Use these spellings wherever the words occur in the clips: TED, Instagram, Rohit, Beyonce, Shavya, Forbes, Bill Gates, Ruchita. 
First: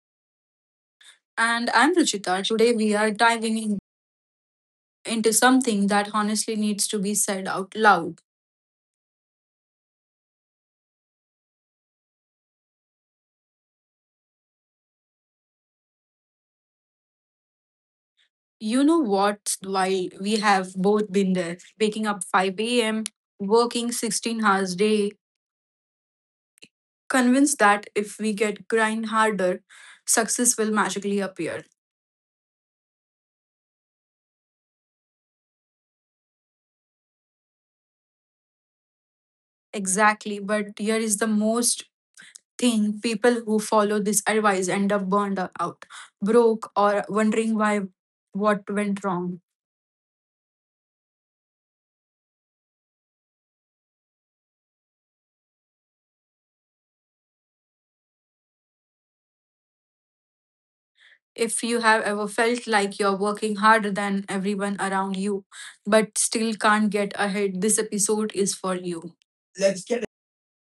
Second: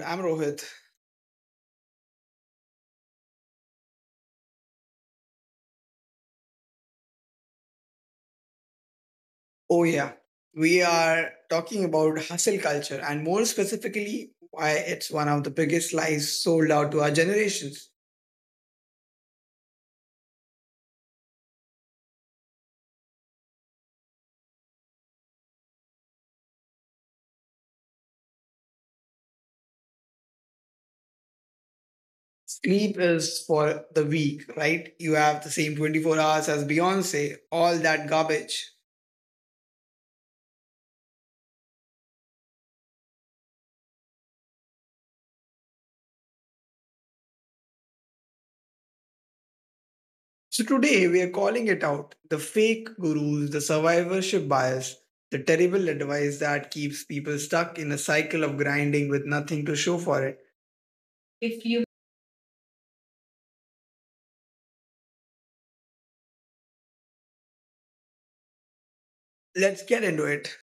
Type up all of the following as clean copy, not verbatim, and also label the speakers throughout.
Speaker 1: I'm Rohit.
Speaker 2: And I'm Ruchita. Today we are diving into something that honestly needs to be said out loud.
Speaker 1: Oh, yeah, we are talking about hustle culture and more specifically, why it's one of the biggest lies sold out to our generations.
Speaker 2: You know what? While we have both been there, waking up 5 a.m., working 16 hours a day, convinced that if we get grind harder, success will magically appear.
Speaker 1: Sleep is for the weak, right? You have the same 24 hours as Beyonce, all that garbage.
Speaker 2: Exactly. But here is the most thing people who follow this advice end up burned out, broke, or wondering why what went wrong.
Speaker 1: So today we are calling it out, the fake gurus, the survivorship bias, the terrible advice that keeps people stuck in a cycle of grinding with nothing to show for it.
Speaker 2: If
Speaker 1: If
Speaker 2: you
Speaker 1: you
Speaker 2: have ever felt like you're working harder than everyone around you, but still can't get ahead, this episode is for you.
Speaker 1: let's get into it.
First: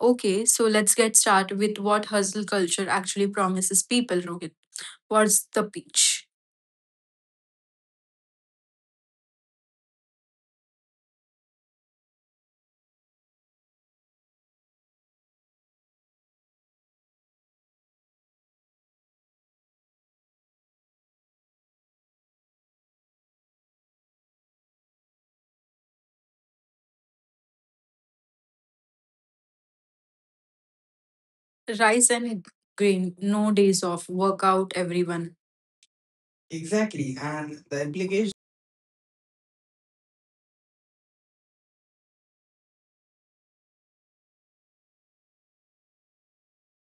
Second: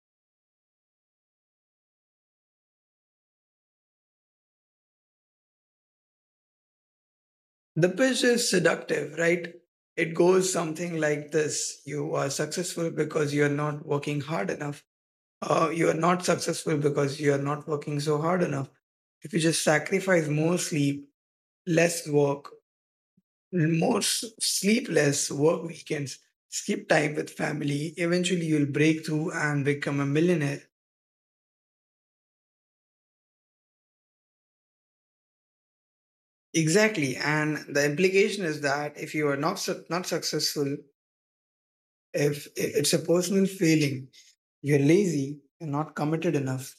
Speaker 2: Okay, so let's get started with what hustle culture actually promises people, Rohit. What's the pitch?
Speaker 1: The pitch is seductive, right? It goes something like this: you are successful because you are not working hard enough. You are not successful because you are not working so hard enough. If you just sacrifice more sleep, less work, more sleep, less work weekends, skip time with family, eventually you'll break through and become a millionaire.
Speaker 2: Rise and grind, no days off, work out everyone. Exactly,
Speaker 1: Exactly. And
Speaker 2: and the
Speaker 1: the
Speaker 2: implication.
Speaker 1: implication is that if you are not, not successful, if it's a personal failing, you're lazy and not committed enough.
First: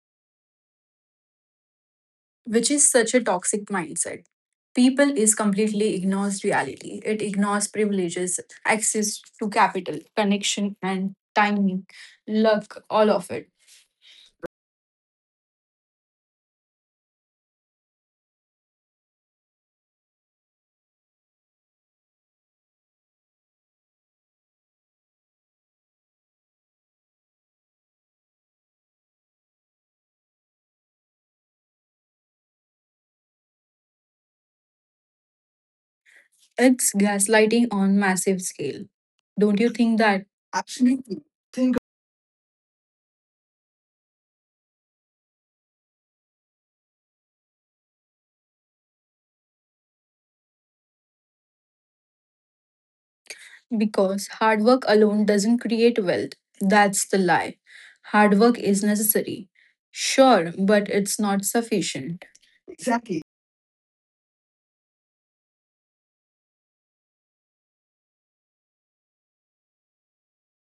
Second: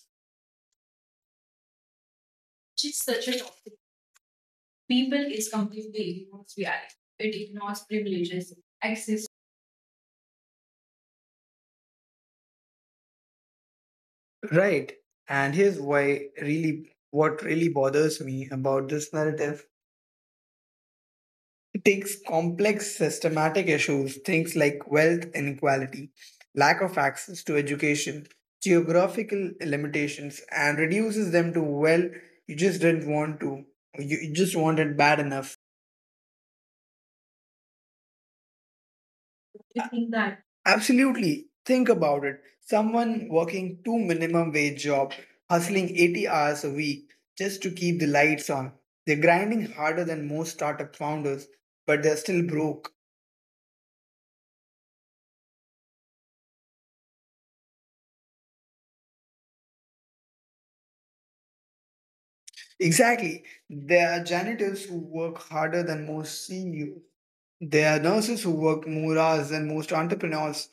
Speaker 2: Which
Speaker 1: Which
Speaker 2: is
Speaker 1: is
Speaker 2: such a
Speaker 1: such a
Speaker 2: toxic
Speaker 1: topic.
Speaker 2: mindset. People
Speaker 1: People
Speaker 2: is
Speaker 1: is
Speaker 2: completely
Speaker 1: completely
Speaker 2: ignores
Speaker 1: ignores
Speaker 2: reality.
Speaker 1: reality.
Speaker 2: It
Speaker 1: It
Speaker 2: ignores
Speaker 1: ignores
Speaker 2: privileges,
Speaker 1: privileges,
Speaker 2: access
Speaker 1: access.
Speaker 2: to capital, connection and timing, luck, all of it.
Speaker 1: Right. And here's why really what really bothers me about this narrative. It takes complex systematic issues, things like wealth inequality, lack of access to education, geographical limitations, and reduces them to, well, you just didn't want to. You just want it bad enough.
Speaker 2: It's gaslighting on massive scale. Don't you
Speaker 1: You
Speaker 2: think
Speaker 1: think
Speaker 2: that?
Speaker 1: that?
Speaker 2: Absolutely.
Speaker 1: Absolutely.
Speaker 2: Think
Speaker 1: Think about it. Someone working two minimum wage job, hustling 80 hours a week just to keep the lights on. They're grinding harder than most startup founders, but they're still broke.
Speaker 2: Because hard work alone doesn't create wealth. That's the lie. Hard work is necessary. Sure, but it's not sufficient. Exactly.
Speaker 1: Exactly. There are janitors who work harder than most CEOs. There are nurses who work more hours than most entrepreneurs,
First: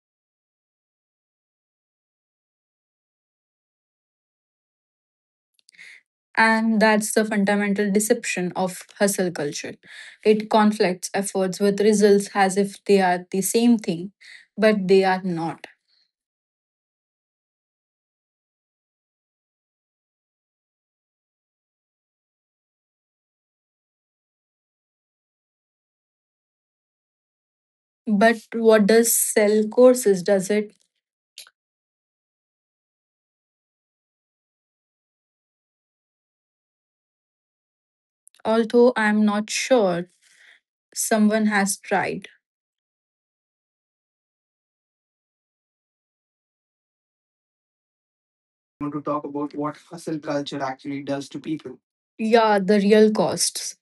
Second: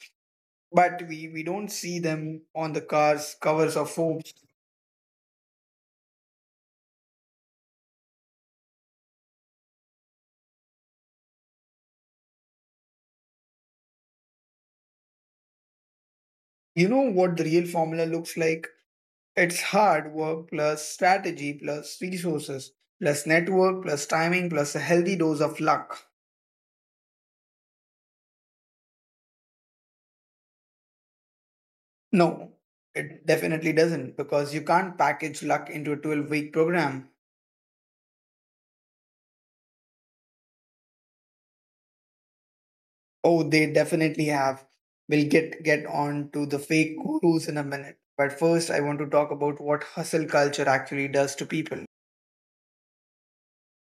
Speaker 1: but we don't see them on the cars, covers of Forbes.
Speaker 2: And that's the fundamental deception of hustle culture. It conflicts efforts with results as if they are the same thing, but they are not.
Speaker 1: You know what the real formula looks like? It's hard work plus strategy plus resources plus network plus timing plus a healthy dose of luck.
Speaker 2: But what does sell courses? Does it?
Speaker 1: No, it definitely doesn't because you can't package luck into a 12-week program.
Speaker 2: Although I'm not sure someone has tried.
Speaker 1: Oh, they definitely have. We'll get on to the fake gurus in a minute. But first I
Speaker 2: I
Speaker 1: want
Speaker 2: want
Speaker 1: to
Speaker 2: to talk
Speaker 1: talk about
Speaker 2: about what
Speaker 1: what
Speaker 2: hustle
Speaker 1: hustle
Speaker 2: culture
Speaker 1: culture actually
Speaker 2: actually does
Speaker 1: does
Speaker 2: to
Speaker 1: to people.
Speaker 2: people. Yeah, the real costs.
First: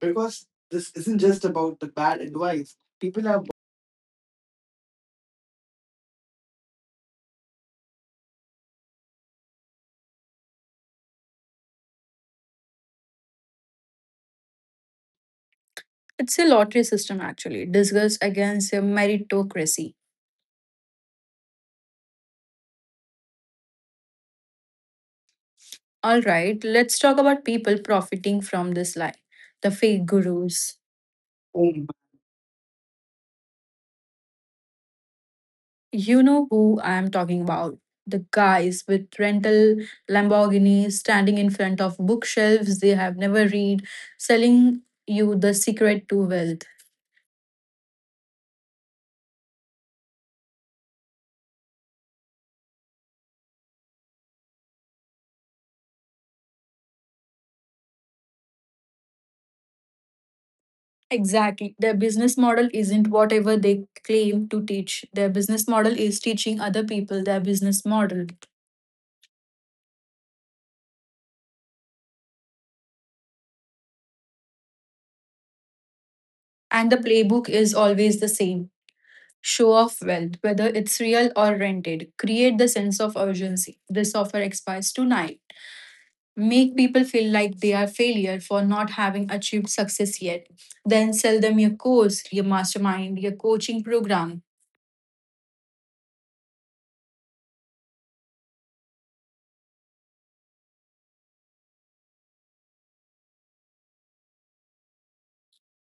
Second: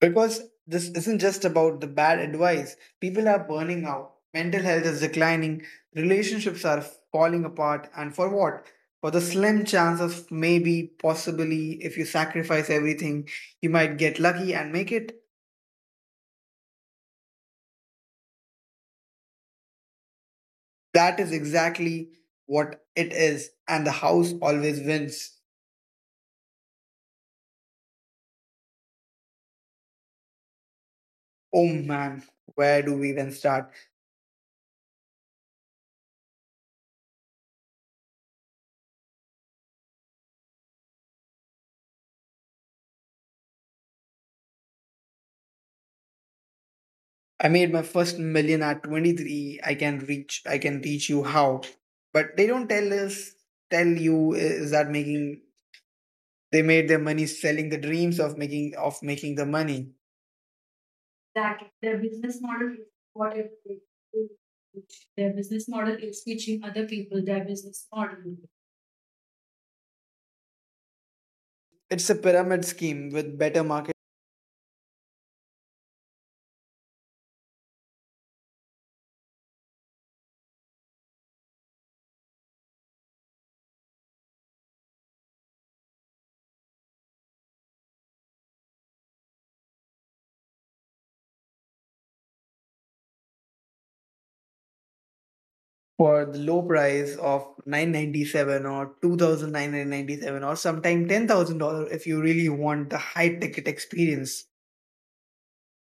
Speaker 1: Because
Speaker 2: Because
Speaker 1: this
Speaker 2: this
Speaker 1: isn't
Speaker 2: isn't
Speaker 1: just
Speaker 2: just about
Speaker 1: about the
Speaker 2: the
Speaker 1: bad
Speaker 2: bad
Speaker 1: advice.
Speaker 2: advice. People
Speaker 1: People are
Speaker 2: are
Speaker 1: burning out. Mental health is declining. Relationships are falling apart. And for what? For the slim chance of maybe, possibly, if you sacrifice everything, you might get lucky and make it.
Speaker 2: It's a lottery system actually, disguised against a meritocracy.
Speaker 1: That is exactly what it is. And the house always wins.
Speaker 2: All right, let's talk about people profiting from this lie the fake gurus.
Speaker 1: Oh
Speaker 2: Mm.
Speaker 1: man, where do we even start?
Speaker 2: You know who I am talking about. The guys with rental Lamborghinis standing in front of bookshelves they have never read, selling you the secret to wealth.
Speaker 1: I made my first million at 23. I can teach you how. But they don't tell you is that making they made their money selling the dreams of making the money. Exactly.
Speaker 2: Exactly. Their
Speaker 1: Their
Speaker 2: business
Speaker 1: business
Speaker 2: model
Speaker 1: model is
Speaker 2: isn't
Speaker 1: whatever
Speaker 2: whatever
Speaker 1: they
Speaker 2: they
Speaker 1: do.
Speaker 2: claim to teach. Their
Speaker 1: Their business
Speaker 2: business model
Speaker 1: model
Speaker 2: is
Speaker 1: is
Speaker 2: teaching
Speaker 1: teaching
Speaker 2: other
Speaker 1: other
Speaker 2: people
Speaker 1: people
Speaker 2: their
Speaker 1: their
Speaker 2: business
Speaker 1: business
Speaker 2: model.
Speaker 1: model. It's a pyramid scheme with better market
Speaker 2: And the playbook is always the same. Show off wealth, whether it's real or rented. Create the sense of urgency. This offer expires tonight. Make people feel like they are failure for not having achieved success yet. Then sell them your course, your mastermind, your coaching program.
Speaker 1: for the low price of 997 or 2997 or sometime $10,000 if you really want the high ticket experience.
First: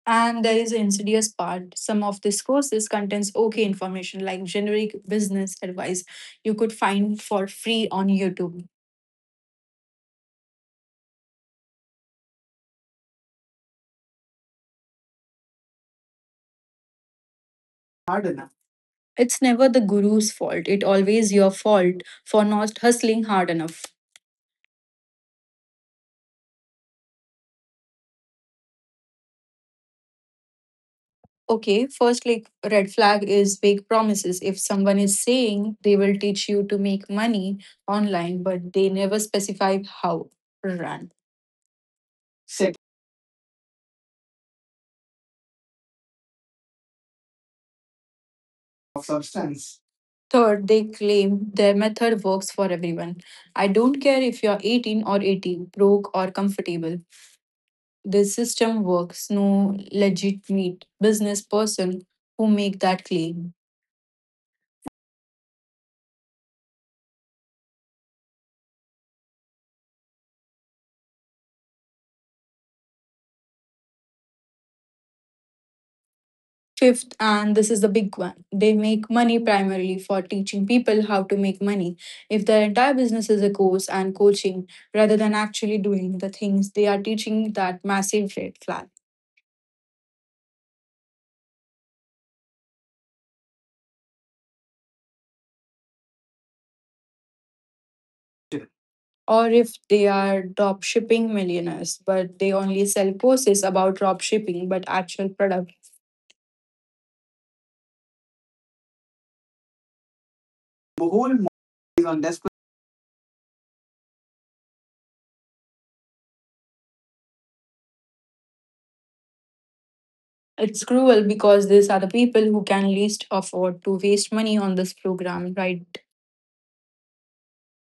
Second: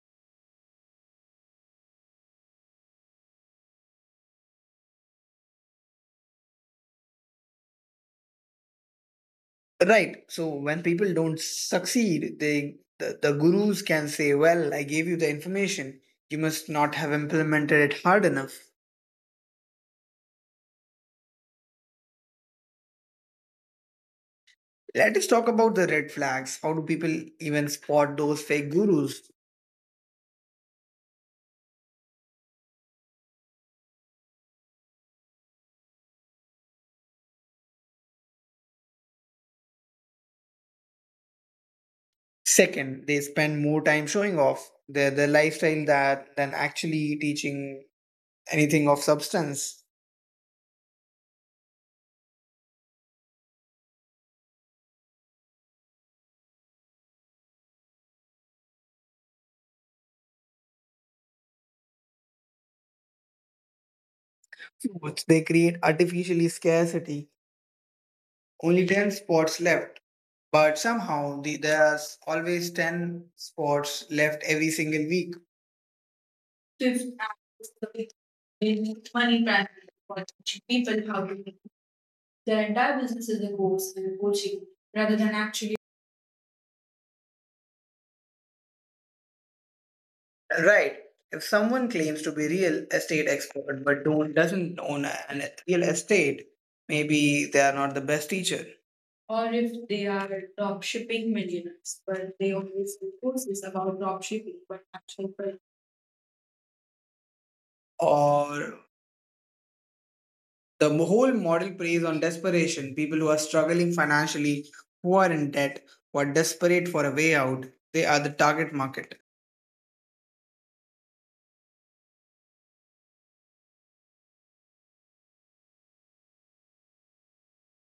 Speaker 2: And there is an insidious part. Some of these courses contains okay information like generic business advice you could find for free on YouTube.
Speaker 1: Right. So when people don't succeed, the gurus can say, "Well, I gave you the information. You must not have implemented it hard
Speaker 2: Hard enough.
Speaker 1: enough."
Speaker 2: It's never the guru's fault. It always your fault for not hustling hard enough.
Speaker 1: Let us talk about the red flags. How do people even spot those fake gurus?
Speaker 2: Okay, first like red flag is vague promises. If someone is saying they will teach you to make money online, but they never specify how run. Second,
Speaker 1: Second, they spend more time showing off their lifestyle that than actually teaching anything
Speaker 2: of
Speaker 1: of
Speaker 2: substance.
Speaker 1: substance.
Speaker 2: Third, they claim their method works for everyone. I don't care if you're 18 or 80, broke or comfortable. This system works. No legitimate business person who make that claim.
Speaker 1: Foods, they create artificially scarcity. Only 10 spots left, but there's always 10 spots left every single week.
Speaker 2: Fifth,
Speaker 1: Shift
Speaker 2: and this is the big one, they
Speaker 1: in
Speaker 2: make money
Speaker 1: 20 brands
Speaker 2: primarily for
Speaker 1: for
Speaker 2: teaching
Speaker 1: teaching
Speaker 2: people
Speaker 1: people
Speaker 2: how
Speaker 1: how
Speaker 2: to
Speaker 1: to
Speaker 2: make
Speaker 1: make
Speaker 2: money. If their
Speaker 1: their
Speaker 2: entire
Speaker 1: entire
Speaker 2: business
Speaker 1: business
Speaker 2: is
Speaker 1: is
Speaker 2: a
Speaker 1: a
Speaker 2: course
Speaker 1: course
Speaker 2: and
Speaker 1: and coaching
Speaker 2: coaching rather
Speaker 1: rather
Speaker 2: than
Speaker 1: than
Speaker 2: actually
Speaker 1: actually
Speaker 2: doing the things they are teaching, that massive red flag.
Speaker 1: right. If someone claims to be real estate expert but don't doesn't own an real estate, maybe they are not the best
Speaker 2: Yeah.
Speaker 1: teacher.
Speaker 2: Or
Speaker 1: Or
Speaker 2: if
Speaker 1: if
Speaker 2: they
Speaker 1: they are
Speaker 2: are drop
Speaker 1: drop
Speaker 2: shipping
Speaker 1: shipping
Speaker 2: millionaires,
Speaker 1: millionaires, but
Speaker 2: but they
Speaker 1: they
Speaker 2: only
Speaker 1: always
Speaker 2: sell
Speaker 1: do
Speaker 2: courses
Speaker 1: courses
Speaker 2: about
Speaker 1: about
Speaker 2: drop
Speaker 1: drop shipping,
Speaker 2: shipping but
Speaker 1: but
Speaker 2: actual product.
Speaker 1: or the
Speaker 2: The whole
Speaker 1: whole
Speaker 2: model
Speaker 1: model
Speaker 2: is
Speaker 1: preys
Speaker 2: on
Speaker 1: on
Speaker 2: desperate.
Speaker 1: desperation people who are struggling financially who are in debt who are desperate for a way out, they are the target market.
Speaker 2: It's cruel because these are the people who can least afford to waste money on this program, right?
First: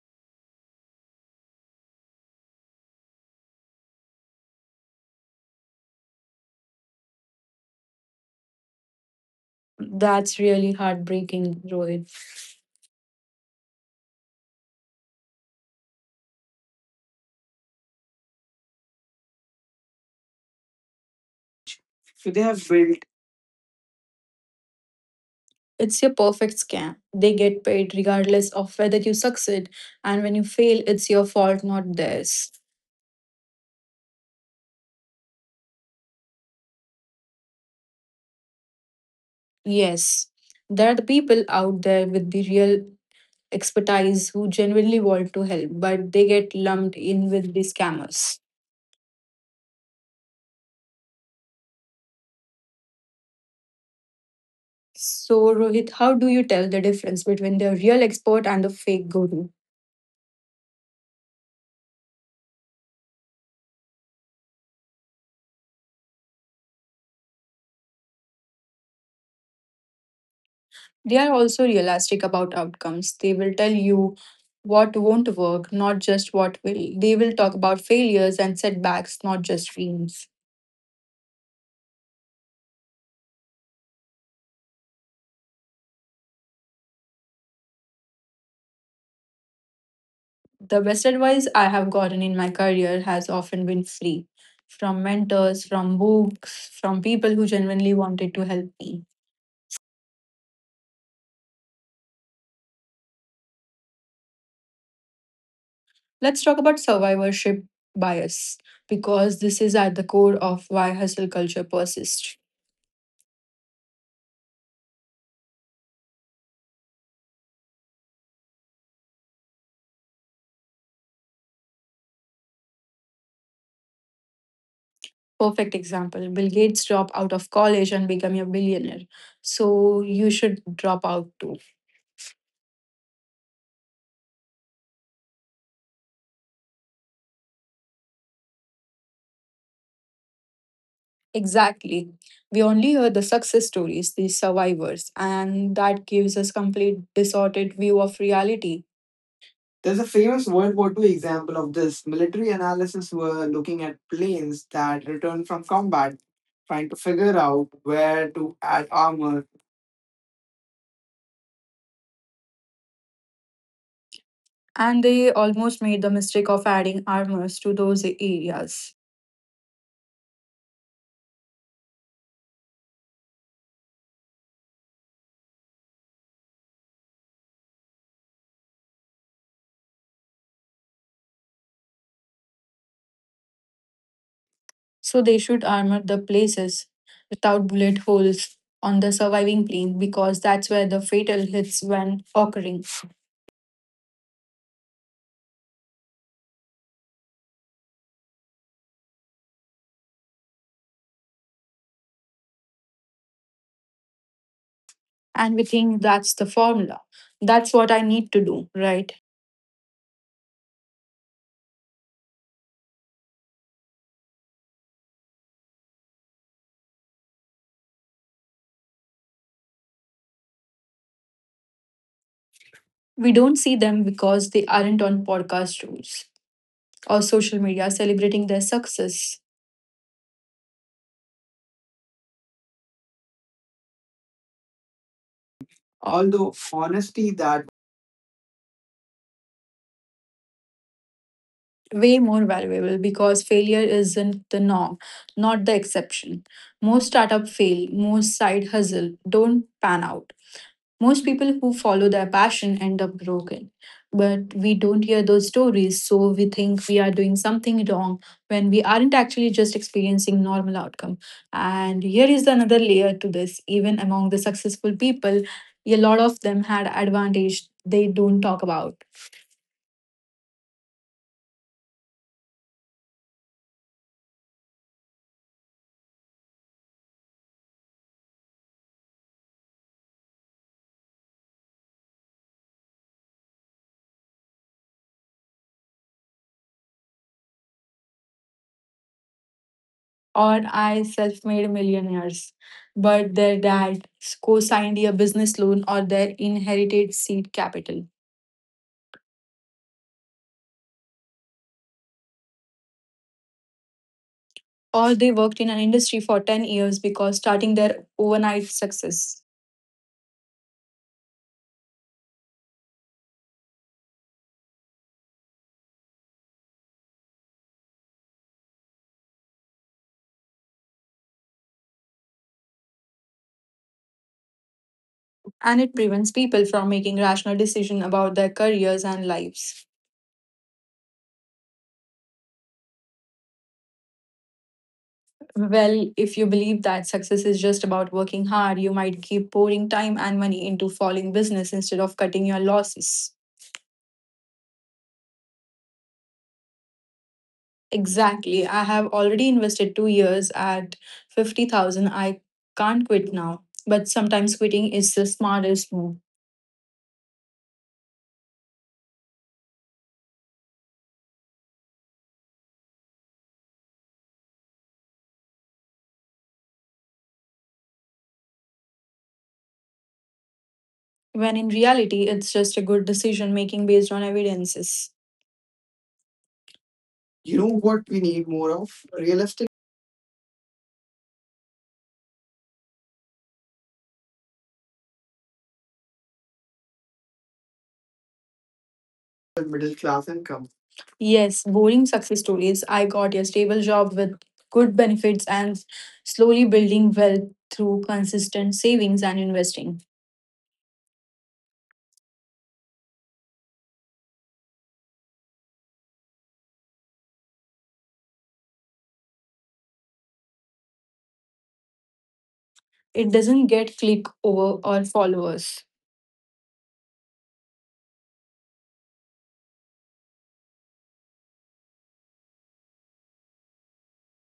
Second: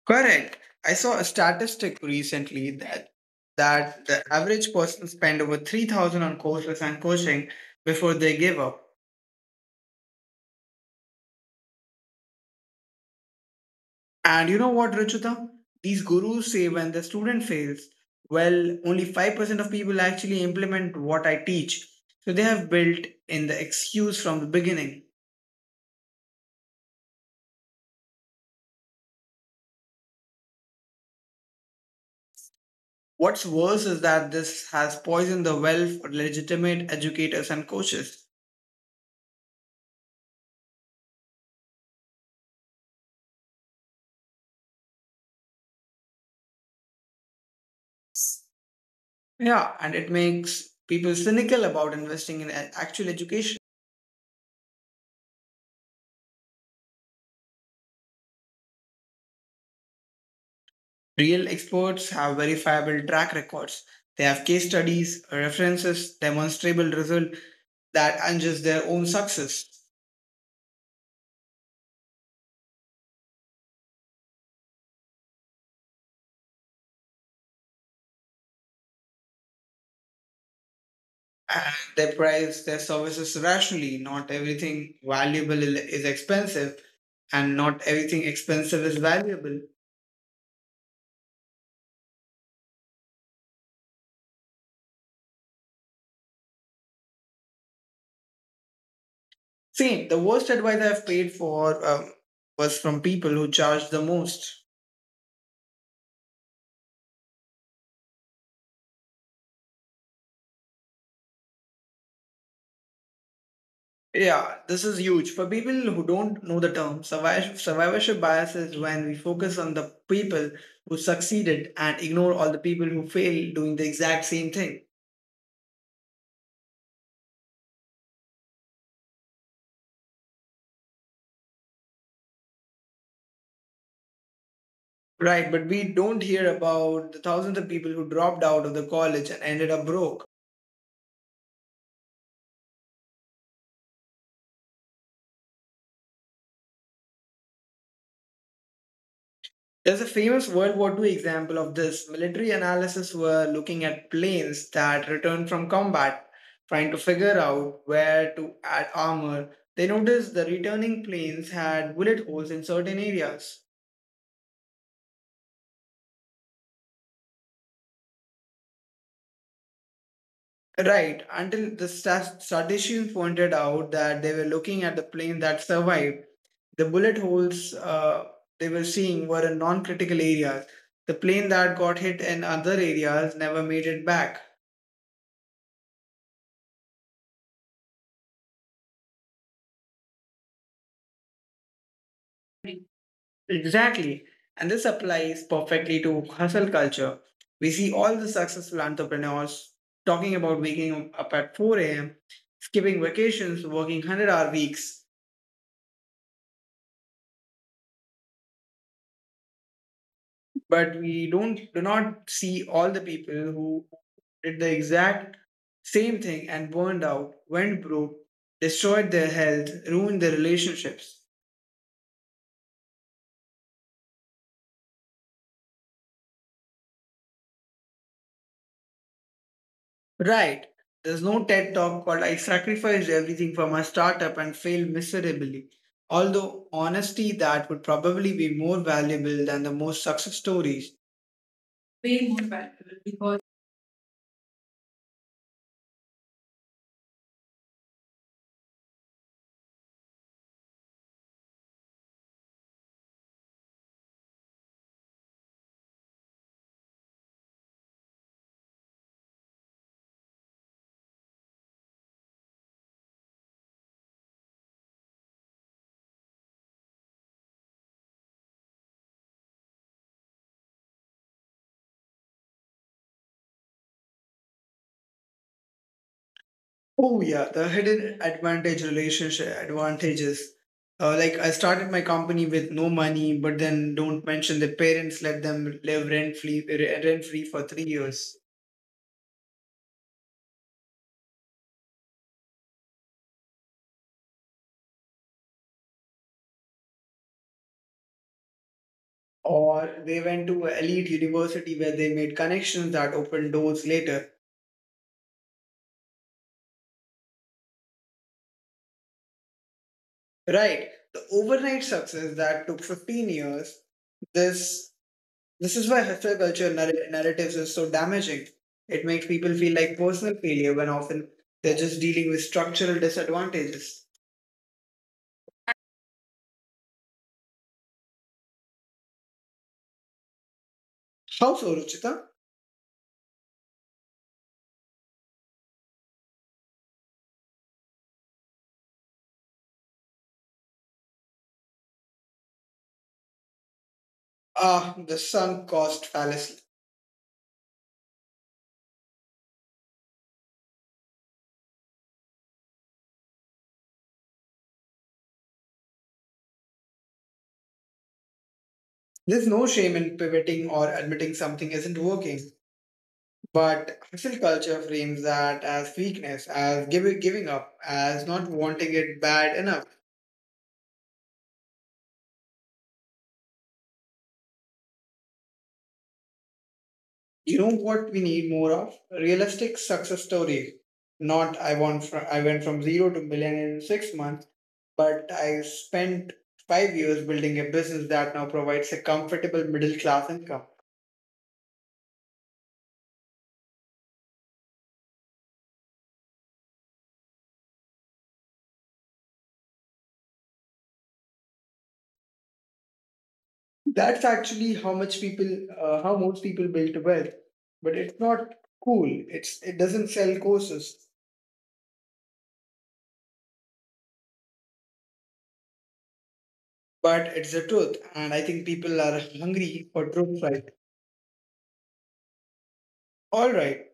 Speaker 1: Correct. I saw a statistic recently that the average person spend over 3,000 on courses and coaching before they give up.
Speaker 2: That's really heartbreaking, Rohit.
Speaker 1: And you know what, Ruchita? These gurus say when the student fails, well, only 5% of people actually implement what I teach.
Speaker 2: So they
Speaker 1: So they
Speaker 2: have
Speaker 1: have
Speaker 2: built
Speaker 1: built in the excuse from the beginning.
Speaker 2: It's your perfect scam. They get paid regardless of whether you succeed, and when you fail, it's your fault, not theirs.
Speaker 1: What's worse is that this has poisoned the well for legitimate educators and coaches.
Speaker 2: Yes, there are the people out there with the real expertise who genuinely want to help, but they get lumped in with the scammers.
Speaker 1: Yeah, and it makes people cynical about investing in actual education.
Speaker 2: So, Rohit, how do you tell the difference between the real expert and the fake guru?
Speaker 1: Real experts have verifiable track records. They have case studies, references, demonstrable results that aren't just their own success.
Speaker 2: They are also realistic about outcomes. They will tell you what won't work, not just what will. They will talk about failures and setbacks, not just dreams.
Speaker 1: And they price their services rationally. Not everything valuable is expensive, and not everything expensive is valuable.
Speaker 2: The best advice I have gotten in my career has often been free from mentors, from books, from people who genuinely wanted to help me.
Speaker 1: See, the worst advice I've paid for was from people who charge the most.
Speaker 2: Let's talk about survivorship bias because this is at the core of why hustle culture persists.
Speaker 1: Yeah, this is huge. For people who don't know the term, survivorship bias is when we focus on the people who succeeded and ignore all the people who failed doing the exact same thing.
Speaker 2: Perfect example Bill Gates dropped out of college and became a billionaire. So you should drop out too.
Speaker 1: Right, but we don't hear about the thousands of people who dropped out of the college and ended up broke.
Speaker 2: Exactly. We only hear the success stories, the survivors, and that gives us complete distorted view of reality.
Speaker 1: There's
Speaker 2: There's
Speaker 1: a
Speaker 2: a
Speaker 1: famous
Speaker 2: famous
Speaker 1: World
Speaker 2: World
Speaker 1: War
Speaker 2: War
Speaker 1: II
Speaker 2: Two
Speaker 1: example
Speaker 2: example
Speaker 1: of
Speaker 2: of this.
Speaker 1: this. Military
Speaker 2: Military
Speaker 1: analysts
Speaker 2: analysts
Speaker 1: were
Speaker 2: were
Speaker 1: looking
Speaker 2: looking at
Speaker 1: at
Speaker 2: planes
Speaker 1: planes that
Speaker 2: that
Speaker 1: returned
Speaker 2: returned from
Speaker 1: from
Speaker 2: combat,
Speaker 1: combat, trying
Speaker 2: trying
Speaker 1: to
Speaker 2: to
Speaker 1: figure
Speaker 2: figure out
Speaker 1: out where
Speaker 2: where
Speaker 1: to
Speaker 2: to
Speaker 1: add
Speaker 2: add
Speaker 1: armor.
Speaker 2: armor.
Speaker 1: They noticed the returning planes had bullet holes in certain areas.
Speaker 2: And they almost made the mistake of adding armors to those areas.
Speaker 1: Right, until the statisticians pointed out that they were looking at the plane that survived. The bullet holes they were seeing were in non critical areas. The plane that got hit in other areas never made it back.
Speaker 2: So they should armor the places without bullet holes on the surviving plane because that's where the fatal hits when occurring.
Speaker 1: Exactly. And this applies perfectly to hustle culture. We see all the successful entrepreneurs talking about waking up at 4 a.m., skipping vacations, working 100-hour weeks.
Speaker 2: And we think that's the formula. That's what I need to do, right?
Speaker 1: But we don't do not see all the people who did the exact same thing and burned out, went broke, destroyed their health, ruined their relationships.
Speaker 2: We don't see them because they aren't on podcast rules, or social media celebrating their success.
Speaker 1: Right. There's no TED talk called I sacrificed everything for my startup and failed miserably.
Speaker 2: Although,
Speaker 1: Although, honestly,
Speaker 2: honestly,
Speaker 1: that
Speaker 2: that
Speaker 1: would probably be more valuable than the most success stories.
Speaker 2: way
Speaker 1: Way more
Speaker 2: more
Speaker 1: valuable
Speaker 2: valuable
Speaker 1: because
Speaker 2: because failure isn't the norm, not the exception. Most startup fail, most side hustle don't pan out. Most people who follow their passion end up broken. But we don't hear those stories, so we think we are doing something wrong when we aren't actually just experiencing normal outcome. And here is another layer to this. Even among the successful people, a lot of them had advantage they don't talk about.
Speaker 1: oh yeah, the hidden advantage relationship advantages. Like I started my company with no money, but then don't mention the parents let them live rent free for 3 years.
Speaker 2: Or I self made millionaires, but their dad co signed a business loan or their inherited seed capital.
Speaker 1: Or they went to an elite university where they made connections that opened doors later.
Speaker 2: Or they worked in an industry for 10 years because starting their overnight success.
Speaker 1: Right. The overnight success that took 15 years, this this is why hustle culture narratives is so damaging. It makes people feel like personal failure when often they're just dealing with structural disadvantages.
Speaker 2: And it prevents people from making rational decisions about their careers and lives.
Speaker 1: How so, Ruchita?
Speaker 2: Well, if you believe that success is just about working hard, you might keep pouring time and money into falling business instead of cutting your losses.
Speaker 1: Ah, the sunk cost fallacy.
Speaker 2: Exactly. I have already invested 2 years at 50,000. I can't quit now. But sometimes quitting is the smartest move.
Speaker 1: There's no shame in pivoting or admitting something isn't working, but hustle culture frames that as weakness, as giving up, as not wanting it bad enough.
Speaker 2: When in reality, it's just a good decision making based on evidences.
Speaker 1: You
Speaker 2: You know
Speaker 1: know
Speaker 2: what
Speaker 1: what we
Speaker 2: we
Speaker 1: need
Speaker 2: need
Speaker 1: more
Speaker 2: more of?
Speaker 1: of?
Speaker 2: Realistic
Speaker 1: Realistic success stories. Not I went from zero to millionaire in 6 months, but I spent 5 years building a business that now
Speaker 2: middle
Speaker 1: provides a
Speaker 2: class income.
Speaker 1: comfortable middle class
Speaker 2: Yes,
Speaker 1: income.
Speaker 2: boring success stories. I got a stable job with good benefits and slowly building wealth through consistent savings and investing.
Speaker 1: That's actually how most people build wealth. But it's not cool. It doesn't sell courses,
Speaker 2: It doesn't get click over or followers.
Speaker 1: but it's the truth, and I think people are hungry for truth. Right? All right.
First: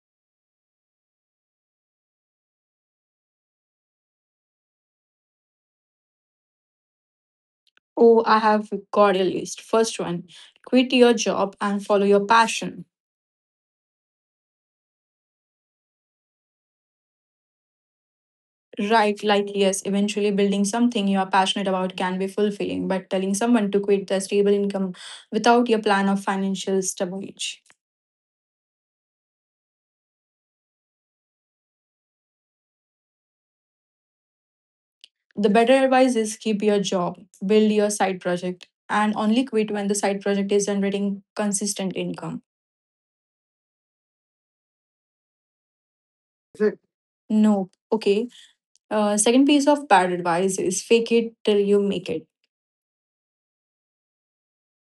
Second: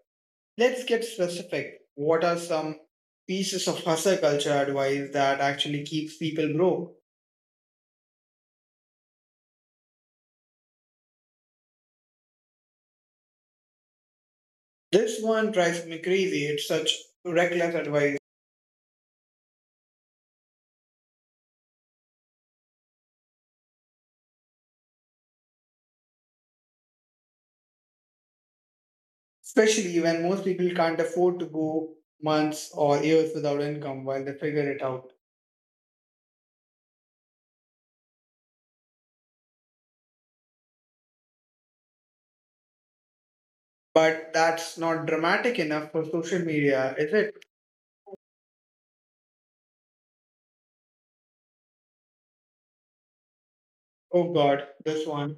Speaker 1: Let's get specific. What are some pieces of hustle culture advice that actually keeps people broke?
Speaker 2: Oh, I have got a list. First one, quit your job and follow your passion.
Speaker 1: This one drives me crazy. It's such reckless advice,
Speaker 2: Right, like yes, eventually building something you are passionate about can be fulfilling, but telling someone to quit their stable income without your plan of financial stability.
Speaker 1: especially when most people can't afford to go months or years without income while they figure it out.
Speaker 2: The better advice is keep your job, build your side project, and only quit when the side project is generating consistent income.
Speaker 1: But that's not dramatic enough for social media,
Speaker 2: Is
Speaker 1: is
Speaker 2: it?
Speaker 1: it?
Speaker 2: No, okay. Second piece of bad advice is fake it till you make it.
Speaker 1: Oh God, this one.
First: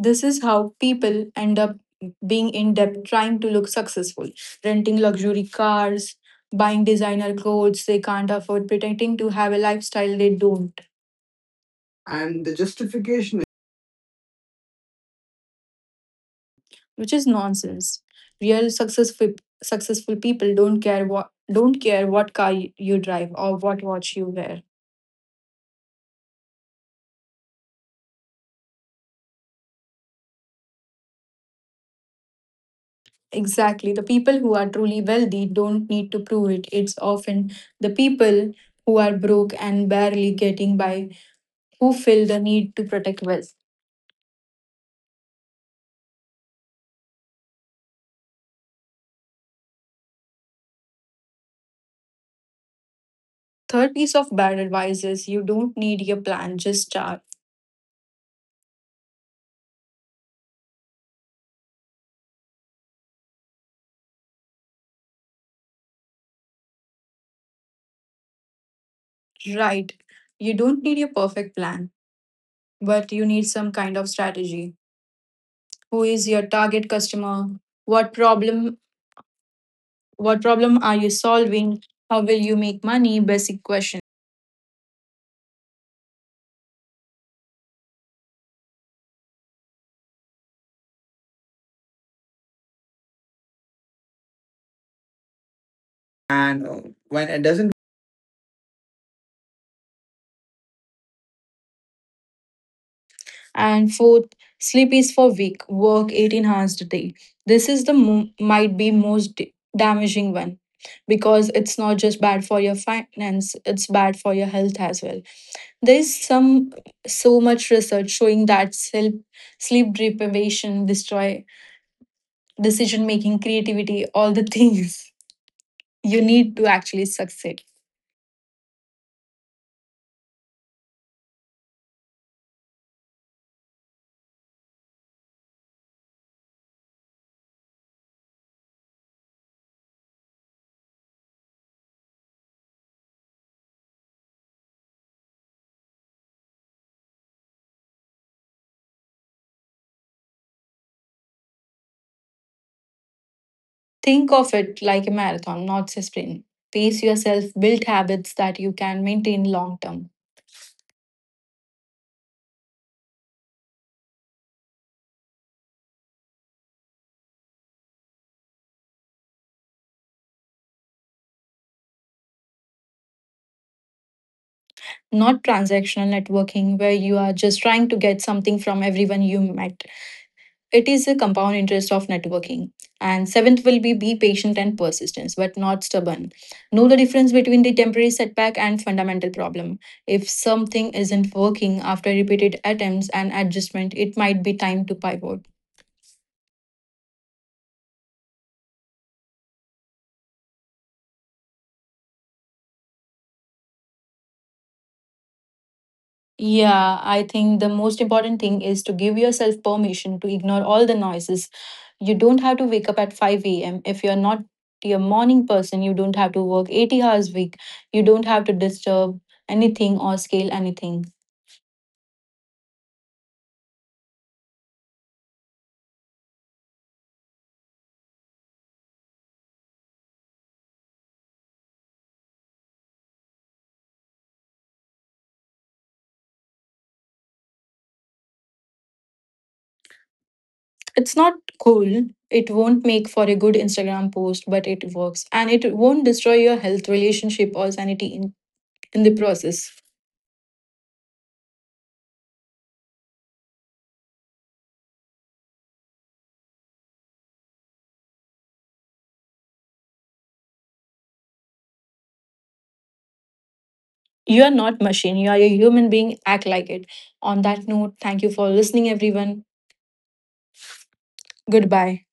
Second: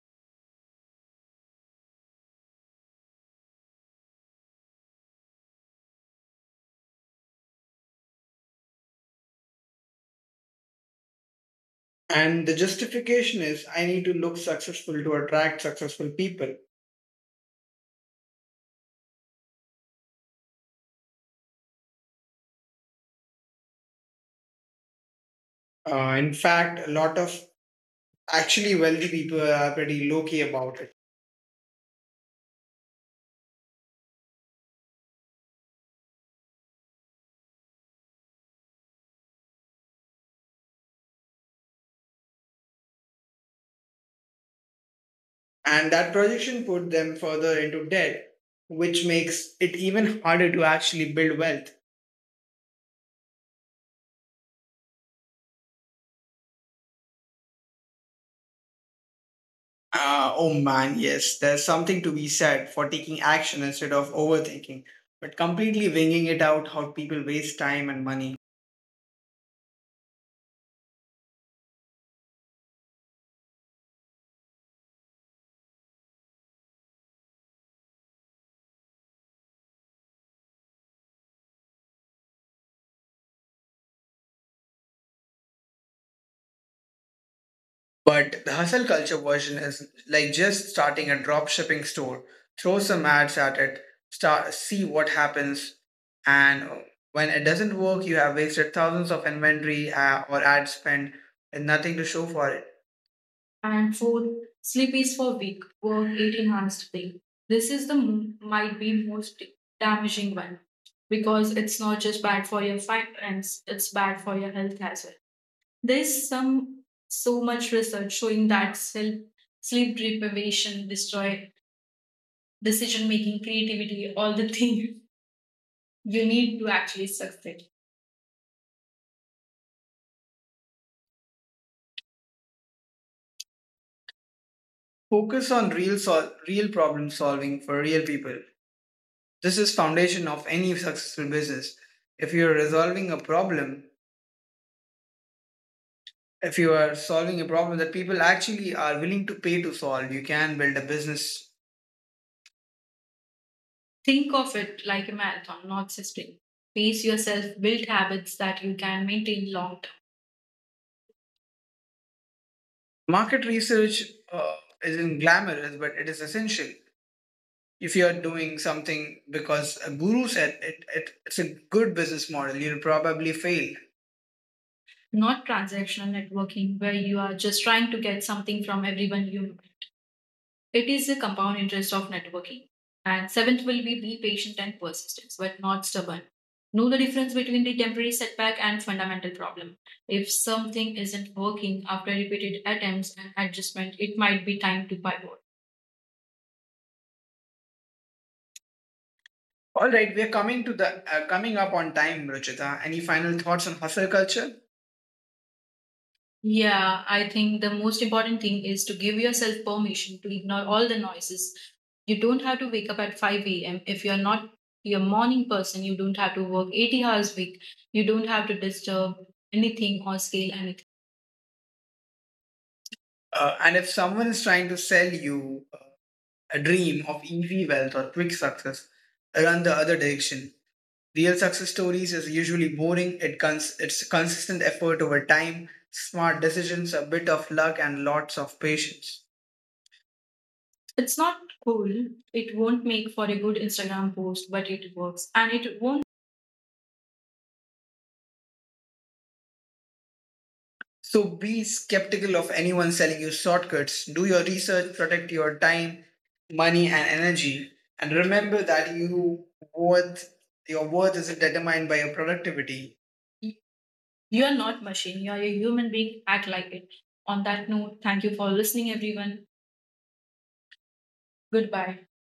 Speaker 2: This is how people end up being in debt trying to look successful, renting luxury cars, buying designer clothes they can't afford, pretending to have a lifestyle they don't.
Speaker 1: And
Speaker 2: And
Speaker 1: the
Speaker 2: the
Speaker 1: justification
Speaker 2: justification
Speaker 1: is I need to look successful to attract successful people.
Speaker 2: which is nonsense. Real successful people don't care what car you drive or what watch you wear.
Speaker 1: In fact, a lot of Actually, wealthy people are pretty low key about it.
Speaker 2: Exactly. The people who are truly wealthy don't need to prove it. It's often the people who are broke and barely getting by who feel the need to protect wealth.
Speaker 1: And that projection put them further into debt, which makes it even harder to actually build wealth.
Speaker 2: Third piece of bad advice is you don't need your plan, just start.
Speaker 1: Oh man, yes, there's something to be said for taking action instead of overthinking, but completely winging it out how people waste time and money.
Speaker 2: Right. You don't need your perfect plan, but you need some kind of strategy. Who is your target customer? What problem what problem are you solving? How will you make money? Basic question.
Speaker 1: But the hustle culture version is like just starting a drop shipping store, throw some ads at it, start see what happens, and
Speaker 2: And
Speaker 1: when
Speaker 2: when
Speaker 1: it
Speaker 2: it
Speaker 1: doesn't
Speaker 2: doesn't
Speaker 1: work, you have wasted thousands of inventory or ad spend and nothing to show for it. And
Speaker 2: And
Speaker 1: fourth,
Speaker 2: fourth,
Speaker 1: sleep
Speaker 2: sleep
Speaker 1: is
Speaker 2: is
Speaker 1: for
Speaker 2: for
Speaker 1: weak,
Speaker 2: weak,
Speaker 1: work
Speaker 2: work
Speaker 1: eighteen
Speaker 2: 18
Speaker 1: hours
Speaker 2: hours
Speaker 1: a
Speaker 2: a
Speaker 1: day.
Speaker 2: day.
Speaker 1: This
Speaker 2: This
Speaker 1: is
Speaker 2: is
Speaker 1: the
Speaker 2: the
Speaker 1: might
Speaker 2: might be
Speaker 1: be most
Speaker 2: most
Speaker 1: damaging
Speaker 2: damaging
Speaker 1: one
Speaker 2: one
Speaker 1: because
Speaker 2: because
Speaker 1: it's
Speaker 2: it's
Speaker 1: not
Speaker 2: not
Speaker 1: just
Speaker 2: just
Speaker 1: bad
Speaker 2: bad
Speaker 1: for
Speaker 2: for
Speaker 1: your
Speaker 2: your
Speaker 1: finances,
Speaker 2: finance,
Speaker 1: it's
Speaker 2: it's
Speaker 1: bad
Speaker 2: bad
Speaker 1: for
Speaker 2: for
Speaker 1: your
Speaker 2: your
Speaker 1: health
Speaker 2: health
Speaker 1: as
Speaker 2: as
Speaker 1: well.
Speaker 2: well. There's
Speaker 1: There's
Speaker 2: some
Speaker 1: some So
Speaker 2: so
Speaker 1: much
Speaker 2: much
Speaker 1: research
Speaker 2: research
Speaker 1: showing
Speaker 2: showing
Speaker 1: that
Speaker 2: that
Speaker 1: self
Speaker 2: sleep
Speaker 1: sleep
Speaker 2: sleep
Speaker 1: deprivation
Speaker 2: deprivation
Speaker 1: destroy
Speaker 2: destroy
Speaker 1: decision
Speaker 2: decision
Speaker 1: making,
Speaker 2: making,
Speaker 1: creativity,
Speaker 2: creativity,
Speaker 1: all
Speaker 2: all
Speaker 1: the
Speaker 2: the
Speaker 1: things
Speaker 2: things
Speaker 1: you
Speaker 2: you
Speaker 1: need
Speaker 2: need
Speaker 1: to
Speaker 2: to
Speaker 1: actually
Speaker 2: actually
Speaker 1: succeed.
Speaker 2: succeed.
Speaker 1: Focus on real real problem solving for real people. This is foundation of any successful business. If you are resolving a problem, If you are solving a problem that people actually are willing to pay to solve, you can build a business. Think
Speaker 2: Think
Speaker 1: of
Speaker 2: of
Speaker 1: it
Speaker 2: it
Speaker 1: like a
Speaker 2: like a
Speaker 1: marathon,
Speaker 2: marathon,
Speaker 1: not
Speaker 2: not
Speaker 1: a
Speaker 2: a
Speaker 1: sprint.
Speaker 2: sprint.
Speaker 1: Pace
Speaker 2: Pace yourself,
Speaker 1: yourself, build
Speaker 2: build
Speaker 1: habits
Speaker 2: habits
Speaker 1: that
Speaker 2: that
Speaker 1: you
Speaker 2: you
Speaker 1: can
Speaker 2: can maintain
Speaker 1: maintain long.
Speaker 2: long term.
Speaker 1: Market research uh, isn't glamorous, but it is essential. If you are doing something because a guru said it, it's a good business model, you'll probably fail. Not
Speaker 2: Not
Speaker 1: transactional
Speaker 2: transactional
Speaker 1: networking,
Speaker 2: networking
Speaker 1: where
Speaker 2: where
Speaker 1: you
Speaker 2: you
Speaker 1: are
Speaker 2: are
Speaker 1: just
Speaker 2: just
Speaker 1: trying
Speaker 2: trying
Speaker 1: to
Speaker 2: to
Speaker 1: get
Speaker 2: get
Speaker 1: something
Speaker 2: something
Speaker 1: from
Speaker 2: from
Speaker 1: everyone
Speaker 2: everyone
Speaker 1: you
Speaker 2: you
Speaker 1: meet.
Speaker 2: met.
Speaker 1: It
Speaker 2: It
Speaker 1: is
Speaker 2: is
Speaker 1: a
Speaker 2: a
Speaker 1: compound
Speaker 2: compound
Speaker 1: interest
Speaker 2: interest
Speaker 1: of
Speaker 2: of
Speaker 1: networking.
Speaker 2: networking.
Speaker 1: And
Speaker 2: And
Speaker 1: seventh
Speaker 2: seventh
Speaker 1: will
Speaker 2: will be
Speaker 1: be
Speaker 2: be
Speaker 1: patient
Speaker 2: patient
Speaker 1: and
Speaker 2: and
Speaker 1: persistent,
Speaker 2: persistence,
Speaker 1: but
Speaker 2: but
Speaker 1: not
Speaker 2: not
Speaker 1: stubborn.
Speaker 2: stubborn.
Speaker 1: Know
Speaker 2: Know
Speaker 1: the
Speaker 2: the
Speaker 1: difference
Speaker 2: difference
Speaker 1: between
Speaker 2: between
Speaker 1: the
Speaker 2: the
Speaker 1: temporary
Speaker 2: temporary
Speaker 1: setback
Speaker 2: setback
Speaker 1: and
Speaker 2: and
Speaker 1: fundamental
Speaker 2: fundamental
Speaker 1: problem.
Speaker 2: problem.
Speaker 1: If
Speaker 2: If
Speaker 1: something
Speaker 2: something
Speaker 1: isn't
Speaker 2: isn't
Speaker 1: working
Speaker 2: working
Speaker 1: after
Speaker 2: after
Speaker 1: repeated
Speaker 2: repeated
Speaker 1: attempts
Speaker 2: attempts
Speaker 1: and
Speaker 2: and
Speaker 1: adjustment,
Speaker 2: adjustment,
Speaker 1: it
Speaker 2: it
Speaker 1: might
Speaker 2: might
Speaker 1: be
Speaker 2: be
Speaker 1: time
Speaker 2: time
Speaker 1: to
Speaker 2: to
Speaker 1: pivot.
Speaker 2: pivot.
Speaker 1: All right, we're coming to the coming up on time, Ruchita. Any final thoughts on hustle culture? Yeah,
Speaker 2: Yeah,
Speaker 1: I
Speaker 2: I
Speaker 1: think
Speaker 2: think
Speaker 1: the
Speaker 2: the
Speaker 1: most
Speaker 2: most
Speaker 1: important
Speaker 2: important
Speaker 1: thing
Speaker 2: thing
Speaker 1: is
Speaker 2: is
Speaker 1: to
Speaker 2: to
Speaker 1: give
Speaker 2: give
Speaker 1: yourself
Speaker 2: yourself
Speaker 1: permission
Speaker 2: permission
Speaker 1: to
Speaker 2: to
Speaker 1: ignore
Speaker 2: ignore
Speaker 1: all
Speaker 2: all
Speaker 1: the
Speaker 2: the
Speaker 1: noises.
Speaker 2: noises.
Speaker 1: You
Speaker 2: You
Speaker 1: don't
Speaker 2: don't
Speaker 1: have to
Speaker 2: have to
Speaker 1: wake
Speaker 2: wake
Speaker 1: up
Speaker 2: up
Speaker 1: at
Speaker 2: at
Speaker 1: 5
Speaker 2: 5
Speaker 1: a.m.
Speaker 2: a.m.
Speaker 1: If
Speaker 2: If
Speaker 1: you're
Speaker 2: you're not
Speaker 1: not your
Speaker 2: a
Speaker 1: morning
Speaker 2: morning
Speaker 1: person,
Speaker 2: person,
Speaker 1: you
Speaker 2: you
Speaker 1: don't
Speaker 2: don't
Speaker 1: have
Speaker 2: have
Speaker 1: to
Speaker 2: to
Speaker 1: work
Speaker 2: work
Speaker 1: 80
Speaker 2: 80
Speaker 1: hours a
Speaker 2: hours a
Speaker 1: week.
Speaker 2: week.
Speaker 1: You
Speaker 2: You
Speaker 1: don't
Speaker 2: don't
Speaker 1: have
Speaker 2: have
Speaker 1: to
Speaker 2: to
Speaker 1: disturb
Speaker 2: disturb
Speaker 1: anything
Speaker 2: anything
Speaker 1: or
Speaker 2: or
Speaker 1: scale
Speaker 2: scale
Speaker 1: anything.
Speaker 2: anything.
Speaker 1: And if someone is trying to sell you a dream of easy wealth or quick success, run the other direction. Real success stories is usually boring. It it's consistent effort over time, smart decisions, a bit of luck, and lots of patience. It's
Speaker 2: It's
Speaker 1: not
Speaker 2: not
Speaker 1: cool.
Speaker 2: cool.
Speaker 1: It
Speaker 2: It
Speaker 1: won't
Speaker 2: won't
Speaker 1: make
Speaker 2: make
Speaker 1: for
Speaker 2: for
Speaker 1: a
Speaker 2: a
Speaker 1: good
Speaker 2: good
Speaker 1: Instagram
Speaker 2: Instagram
Speaker 1: post,
Speaker 2: post,
Speaker 1: but
Speaker 2: but
Speaker 1: it
Speaker 2: it
Speaker 1: works.
Speaker 2: works.
Speaker 1: And
Speaker 2: And
Speaker 1: it
Speaker 2: it
Speaker 1: won't
Speaker 2: won't destroy your health, relationship, or sanity in the process.
Speaker 1: so be skeptical of anyone selling you shortcuts. Do your research, protect your time, money, and energy, and remember that worth your worth is not determined by your productivity. You
Speaker 2: You
Speaker 1: are
Speaker 2: are
Speaker 1: not
Speaker 2: not
Speaker 1: machine,
Speaker 2: machine.
Speaker 1: you are
Speaker 2: You are
Speaker 1: a
Speaker 2: a
Speaker 1: human
Speaker 2: human
Speaker 1: being.
Speaker 2: being.
Speaker 1: Act
Speaker 2: Act
Speaker 1: like
Speaker 2: like
Speaker 1: it.
Speaker 2: it.
Speaker 1: On
Speaker 2: On
Speaker 1: that
Speaker 2: that
Speaker 1: note,
Speaker 2: note,
Speaker 1: thank
Speaker 2: thank
Speaker 1: you
Speaker 2: you
Speaker 1: for
Speaker 2: for
Speaker 1: listening,
Speaker 2: listening,
Speaker 1: everyone.
Speaker 2: everyone.
Speaker 1: Goodbye.
Speaker 2: Goodbye.